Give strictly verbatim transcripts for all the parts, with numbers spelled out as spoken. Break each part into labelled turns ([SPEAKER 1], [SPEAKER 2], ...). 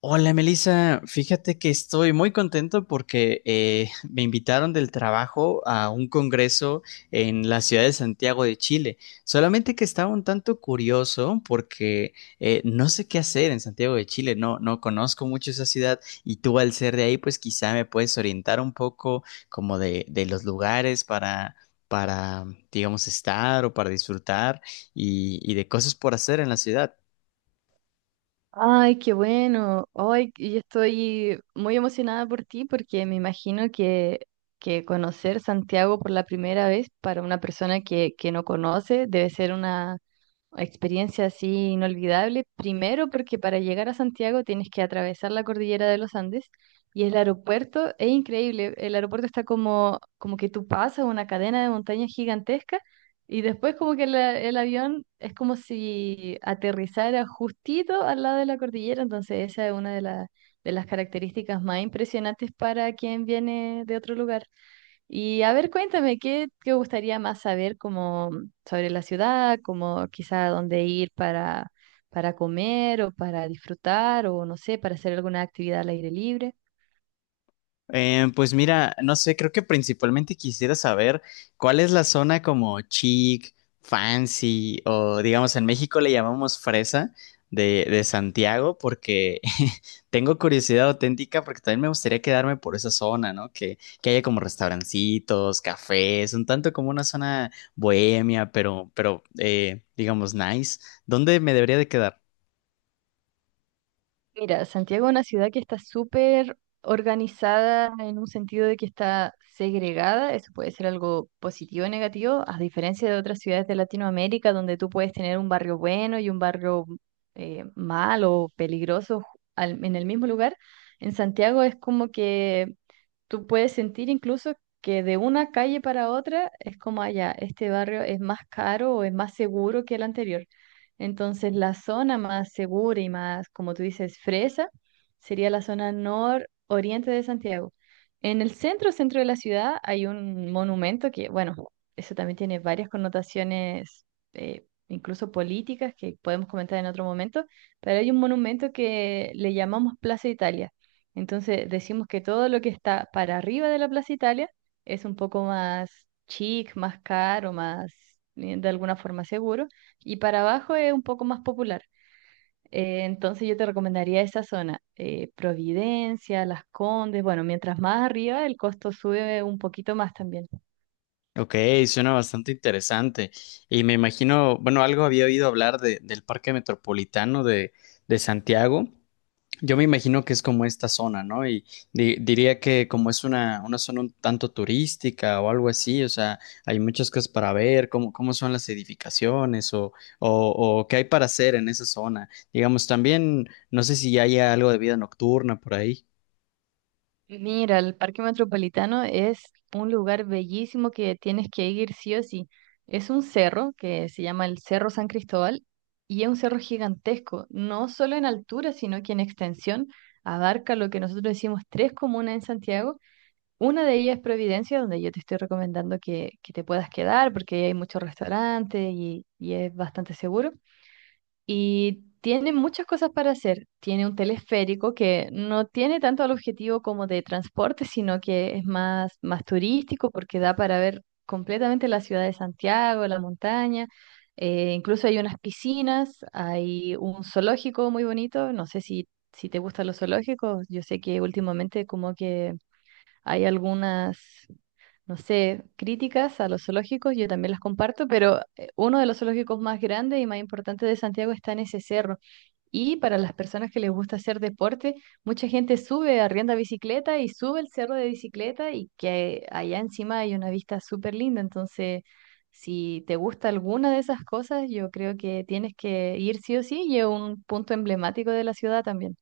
[SPEAKER 1] Hola Melissa, fíjate que estoy muy contento porque eh, me invitaron del trabajo a un congreso en la ciudad de Santiago de Chile. Solamente que estaba un tanto curioso porque eh, no sé qué hacer en Santiago de Chile, no, no conozco mucho esa ciudad y tú al ser de ahí, pues quizá me puedes orientar un poco como de, de los lugares para, para, digamos, estar o para disfrutar y, y, de cosas por hacer en la ciudad.
[SPEAKER 2] Ay, qué bueno. Ay, y yo estoy muy emocionada por ti porque me imagino que, que conocer Santiago por la primera vez para una persona que, que no conoce debe ser una experiencia así inolvidable. Primero porque para llegar a Santiago tienes que atravesar la cordillera de los Andes y el aeropuerto es increíble. El aeropuerto está como, como que tú pasas una cadena de montañas gigantesca y después como que la- el avión es como si aterrizara justito al lado de la cordillera. Entonces esa es una de, la- de las características más impresionantes para quien viene de otro lugar. Y a ver, cuéntame, ¿qué te gustaría más saber como sobre la ciudad, como quizá dónde ir para, para comer o para disfrutar o no sé, para hacer alguna actividad al aire libre?
[SPEAKER 1] Eh, pues mira, no sé, creo que principalmente quisiera saber cuál es la zona como chic, fancy o digamos en México le llamamos fresa de, de Santiago porque tengo curiosidad auténtica porque también me gustaría quedarme por esa zona, ¿no? Que, que haya como restaurancitos, cafés, un tanto como una zona bohemia, pero, pero eh, digamos nice. ¿Dónde me debería de quedar?
[SPEAKER 2] Mira, Santiago es una ciudad que está súper organizada en un sentido de que está segregada, eso puede ser algo positivo o negativo, a diferencia de otras ciudades de Latinoamérica donde tú puedes tener un barrio bueno y un barrio eh, malo peligroso al- en el mismo lugar. En Santiago es como que tú puedes sentir incluso que de una calle para otra es como allá, este barrio es más caro o es más seguro que el anterior. Entonces, la zona más segura y más, como tú dices, fresa, sería la zona nororiente de Santiago. En el centro, centro de la ciudad, hay un monumento que, bueno, eso también tiene varias connotaciones, eh, incluso políticas, que podemos comentar en otro momento, pero hay un monumento que le llamamos Plaza Italia. Entonces, decimos que todo lo que está para arriba de la Plaza Italia es un poco más chic, más caro, más, eh, de alguna forma seguro. Y para abajo es un poco más popular. Eh, entonces yo te recomendaría esa zona, eh, Providencia, Las Condes. Bueno, mientras más arriba el costo sube un poquito más también.
[SPEAKER 1] Ok, suena bastante interesante. Y me imagino, bueno, algo había oído hablar de, del Parque Metropolitano de, de Santiago. Yo me imagino que es como esta zona, ¿no? Y di- diría que como es una, una zona un tanto turística o algo así, o sea, hay muchas cosas para ver, cómo, cómo son las edificaciones o, o, o qué hay para hacer en esa zona. Digamos, también, no sé si haya algo de vida nocturna por ahí.
[SPEAKER 2] Mira, el Parque Metropolitano es un lugar bellísimo que tienes que ir sí o sí. Es un cerro que se llama el Cerro San Cristóbal y es un cerro gigantesco, no solo en altura, sino que en extensión abarca lo que nosotros decimos tres comunas en Santiago. Una de ellas es Providencia, donde yo te estoy recomendando que, que te puedas quedar porque ahí hay muchos restaurantes y, y es bastante seguro. Y tiene muchas cosas para hacer. Tiene un teleférico que no tiene tanto el objetivo como de transporte, sino que es más, más turístico porque da para ver completamente la ciudad de Santiago, la montaña. Eh, incluso hay unas piscinas, hay un zoológico muy bonito. No sé si, si te gustan los zoológicos. Yo sé que últimamente como que hay algunas no sé, críticas a los zoológicos, yo también las comparto, pero eh, uno de los zoológicos más grandes y más importantes de Santiago está en ese cerro. Y para las personas que les gusta hacer deporte, mucha gente sube, arrienda bicicleta y sube el cerro de bicicleta y que allá encima hay una vista súper linda. Entonces, si te gusta alguna de esas cosas, yo creo que tienes que ir sí o sí y es un punto emblemático de la ciudad también.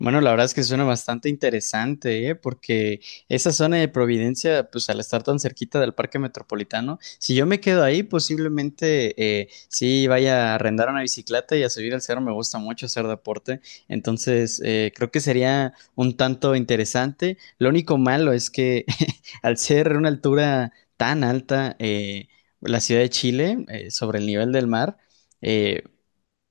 [SPEAKER 1] Bueno, la verdad es que suena bastante interesante, ¿eh? Porque esa zona de Providencia, pues al estar tan cerquita del Parque Metropolitano, si yo me quedo ahí, posiblemente eh, sí vaya a arrendar una bicicleta y a subir al cerro. Me gusta mucho hacer deporte, entonces eh, creo que sería un tanto interesante. Lo único malo es que al ser una altura tan alta, eh, la ciudad de Chile, eh, sobre el nivel del mar, eh,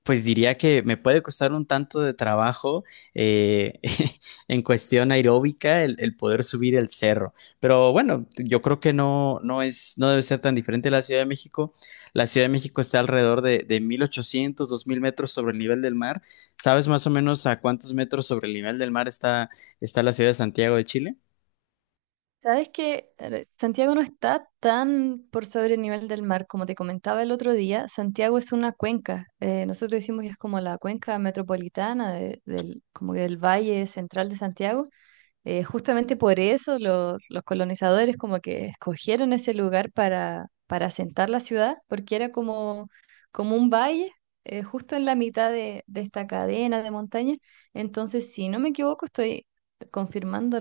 [SPEAKER 1] pues diría que me puede costar un tanto de trabajo eh, en cuestión aeróbica el, el poder subir el cerro. Pero bueno, yo creo que no, no es, no debe ser tan diferente la Ciudad de México. La Ciudad de México está alrededor de, de mil ochocientos dos mil metros sobre el nivel del mar. ¿Sabes más o menos a cuántos metros sobre el nivel del mar está, está la ciudad de Santiago de Chile?
[SPEAKER 2] Sabes que Santiago no está tan por sobre el nivel del mar, como te comentaba el otro día, Santiago es una cuenca. Eh, nosotros decimos que es como la cuenca metropolitana de- del, como que del valle central de Santiago. Eh, justamente por eso lo- los colonizadores como que escogieron ese lugar para, para asentar la ciudad, porque era como, como un valle eh, justo en la mitad de, de esta cadena de montañas. Entonces, si no me equivoco, estoy confirmando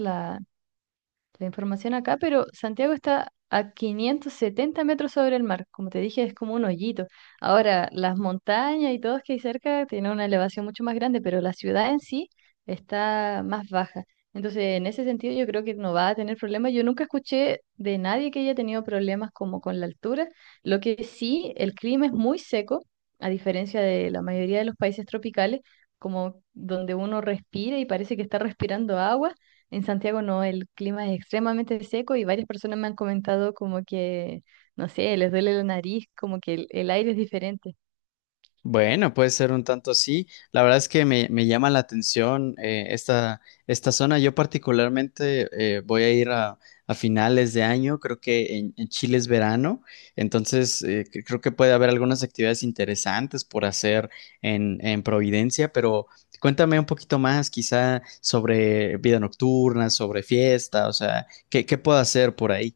[SPEAKER 2] la información acá, pero Santiago está a quinientos setenta metros sobre el mar. Como te dije, es como un hoyito. Ahora, las montañas y todos que hay cerca tienen una elevación mucho más grande, pero la ciudad en sí está más baja. Entonces, en ese sentido, yo creo que no va a tener problemas. Yo nunca escuché de nadie que haya tenido problemas como con la altura. Lo que sí, el clima es muy seco, a diferencia de la mayoría de los países tropicales, como donde uno respira y parece que está respirando agua. En Santiago no, el clima es extremadamente seco y varias personas me han comentado como que, no sé, les duele la nariz, como que el, el aire es diferente.
[SPEAKER 1] Bueno, puede ser un tanto así. La verdad es que me, me llama la atención eh, esta, esta zona. Yo particularmente eh, voy a ir a, a finales de año, creo que en, en Chile es verano, entonces eh, cre- creo que puede haber algunas actividades interesantes por hacer en, en Providencia, pero cuéntame un poquito más quizá sobre vida nocturna, sobre fiesta, o sea, ¿qué, qué puedo hacer por ahí?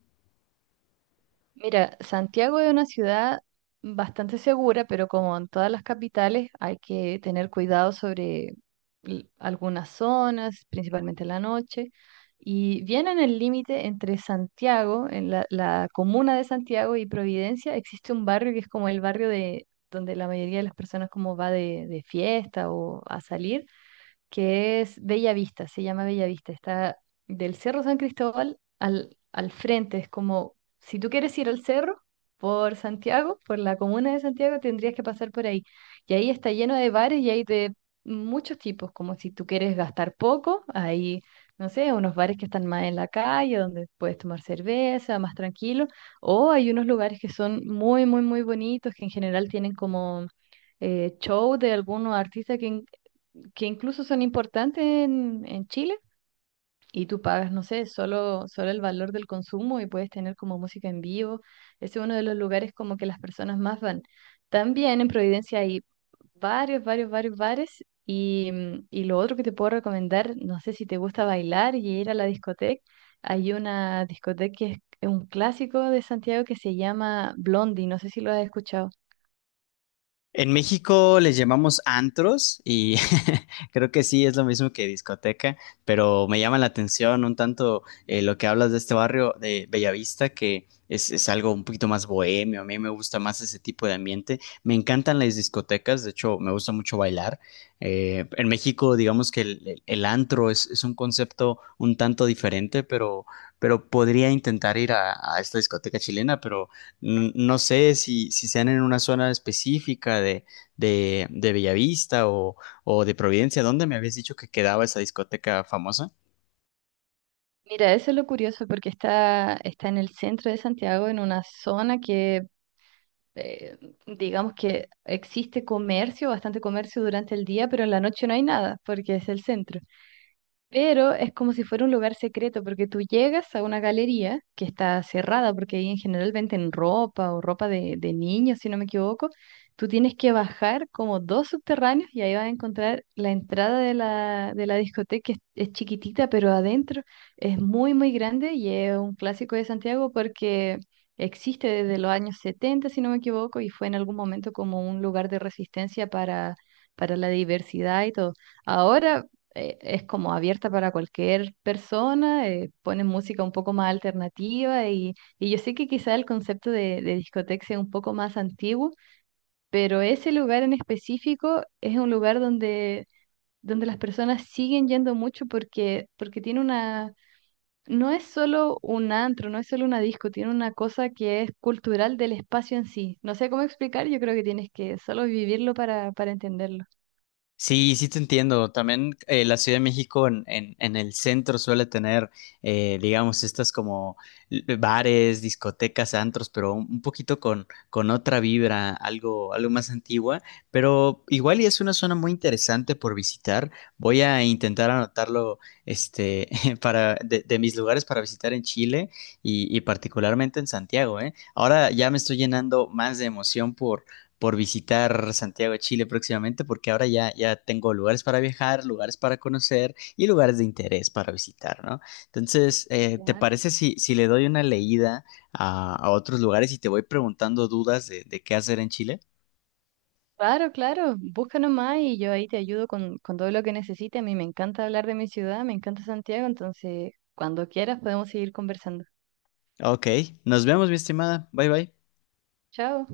[SPEAKER 2] Mira, Santiago es una ciudad bastante segura, pero como en todas las capitales, hay que tener cuidado sobre l- algunas zonas, principalmente en la noche. Y viene en el límite entre Santiago, en la, la comuna de Santiago y Providencia, existe un barrio que es como el barrio de donde la mayoría de las personas como va de, de fiesta o a salir que es Bellavista, se llama Bellavista, está del Cerro San Cristóbal al, al frente, es como, si tú quieres ir al cerro por Santiago, por la comuna de Santiago, tendrías que pasar por ahí. Y ahí está lleno de bares y hay de muchos tipos, como si tú quieres gastar poco, hay, no sé, unos bares que están más en la calle, donde puedes tomar cerveza, más tranquilo, o hay unos lugares que son muy, muy, muy bonitos, que en general tienen como eh, show de algunos artistas que, que incluso son importantes en, en Chile y tú pagas, no sé, solo, solo el valor del consumo y puedes tener como música en vivo. Ese es uno de los lugares como que las personas más van. También en Providencia hay varios, varios, varios bares y, mm, y lo otro que te puedo recomendar, no sé si te gusta bailar y ir a la discoteca, hay una discoteca que es un clásico de Santiago que se llama Blondie, no sé si lo has escuchado.
[SPEAKER 1] En México les llamamos antros y creo que sí es lo mismo que discoteca, pero me llama la atención un tanto eh, lo que hablas de este barrio de Bellavista, que es, es algo un poquito más bohemio, a mí me gusta más ese tipo de ambiente, me encantan las discotecas, de hecho me gusta mucho bailar. Eh, en México digamos que el, el- el antro es, es un concepto un tanto diferente, pero, pero podría intentar ir a, a esta discoteca chilena, pero... N- No sé si, si sean en una zona específica de, de, de Bellavista o, o de Providencia. ¿Dónde me habías dicho que quedaba esa discoteca famosa?
[SPEAKER 2] Mira, eso es lo curioso porque está, está en el centro de Santiago, en una zona que eh, digamos que existe comercio, bastante comercio durante el día, pero en la noche no hay nada porque es el centro. Pero es como si fuera un lugar secreto, porque tú llegas a una galería que está cerrada, porque ahí en general venden ropa o ropa de, de niños, si no me equivoco. Tú tienes que bajar como dos subterráneos y ahí vas a encontrar la entrada de la, de la discoteca, que es, es chiquitita, pero adentro es muy, muy grande y es un clásico de Santiago porque existe desde los años setenta si no me equivoco, y fue en algún momento como un lugar de resistencia para, para la diversidad y todo. Ahora eh, es como abierta para cualquier persona, eh, ponen música un poco más alternativa y, y yo sé que quizá el concepto de, de discoteca sea un poco más antiguo, pero ese lugar en específico es un lugar donde, donde las personas siguen yendo mucho porque, porque tiene una... No es solo un antro, no es solo una disco, tiene una cosa que es cultural del espacio en sí. No sé cómo explicar, yo creo que tienes que solo vivirlo para, para entenderlo.
[SPEAKER 1] Sí, sí te entiendo. También eh, la Ciudad de México en, en, en el centro suele tener, eh, digamos, estas como l- bares, discotecas, antros, pero un un poquito con, con otra vibra, algo, algo más antigua. Pero igual y es una zona muy interesante por visitar. Voy a intentar anotarlo, este, para de, de mis lugares para visitar en Chile y, y particularmente en Santiago, ¿eh? Ahora ya me estoy llenando más de emoción por visitar Santiago de Chile próximamente, porque ahora ya, ya tengo lugares para viajar, lugares para conocer y lugares de interés para visitar, ¿no? Entonces, eh, ¿te
[SPEAKER 2] Claro.
[SPEAKER 1] parece si, si le doy una leída a, a otros lugares y te voy preguntando dudas de, de qué hacer en Chile?
[SPEAKER 2] Claro, claro, busca nomás y yo ahí te ayudo con, con todo lo que necesites. A mí me encanta hablar de mi ciudad, me encanta Santiago, entonces cuando quieras podemos seguir conversando.
[SPEAKER 1] Ok, nos vemos, mi estimada. Bye bye.
[SPEAKER 2] Chao.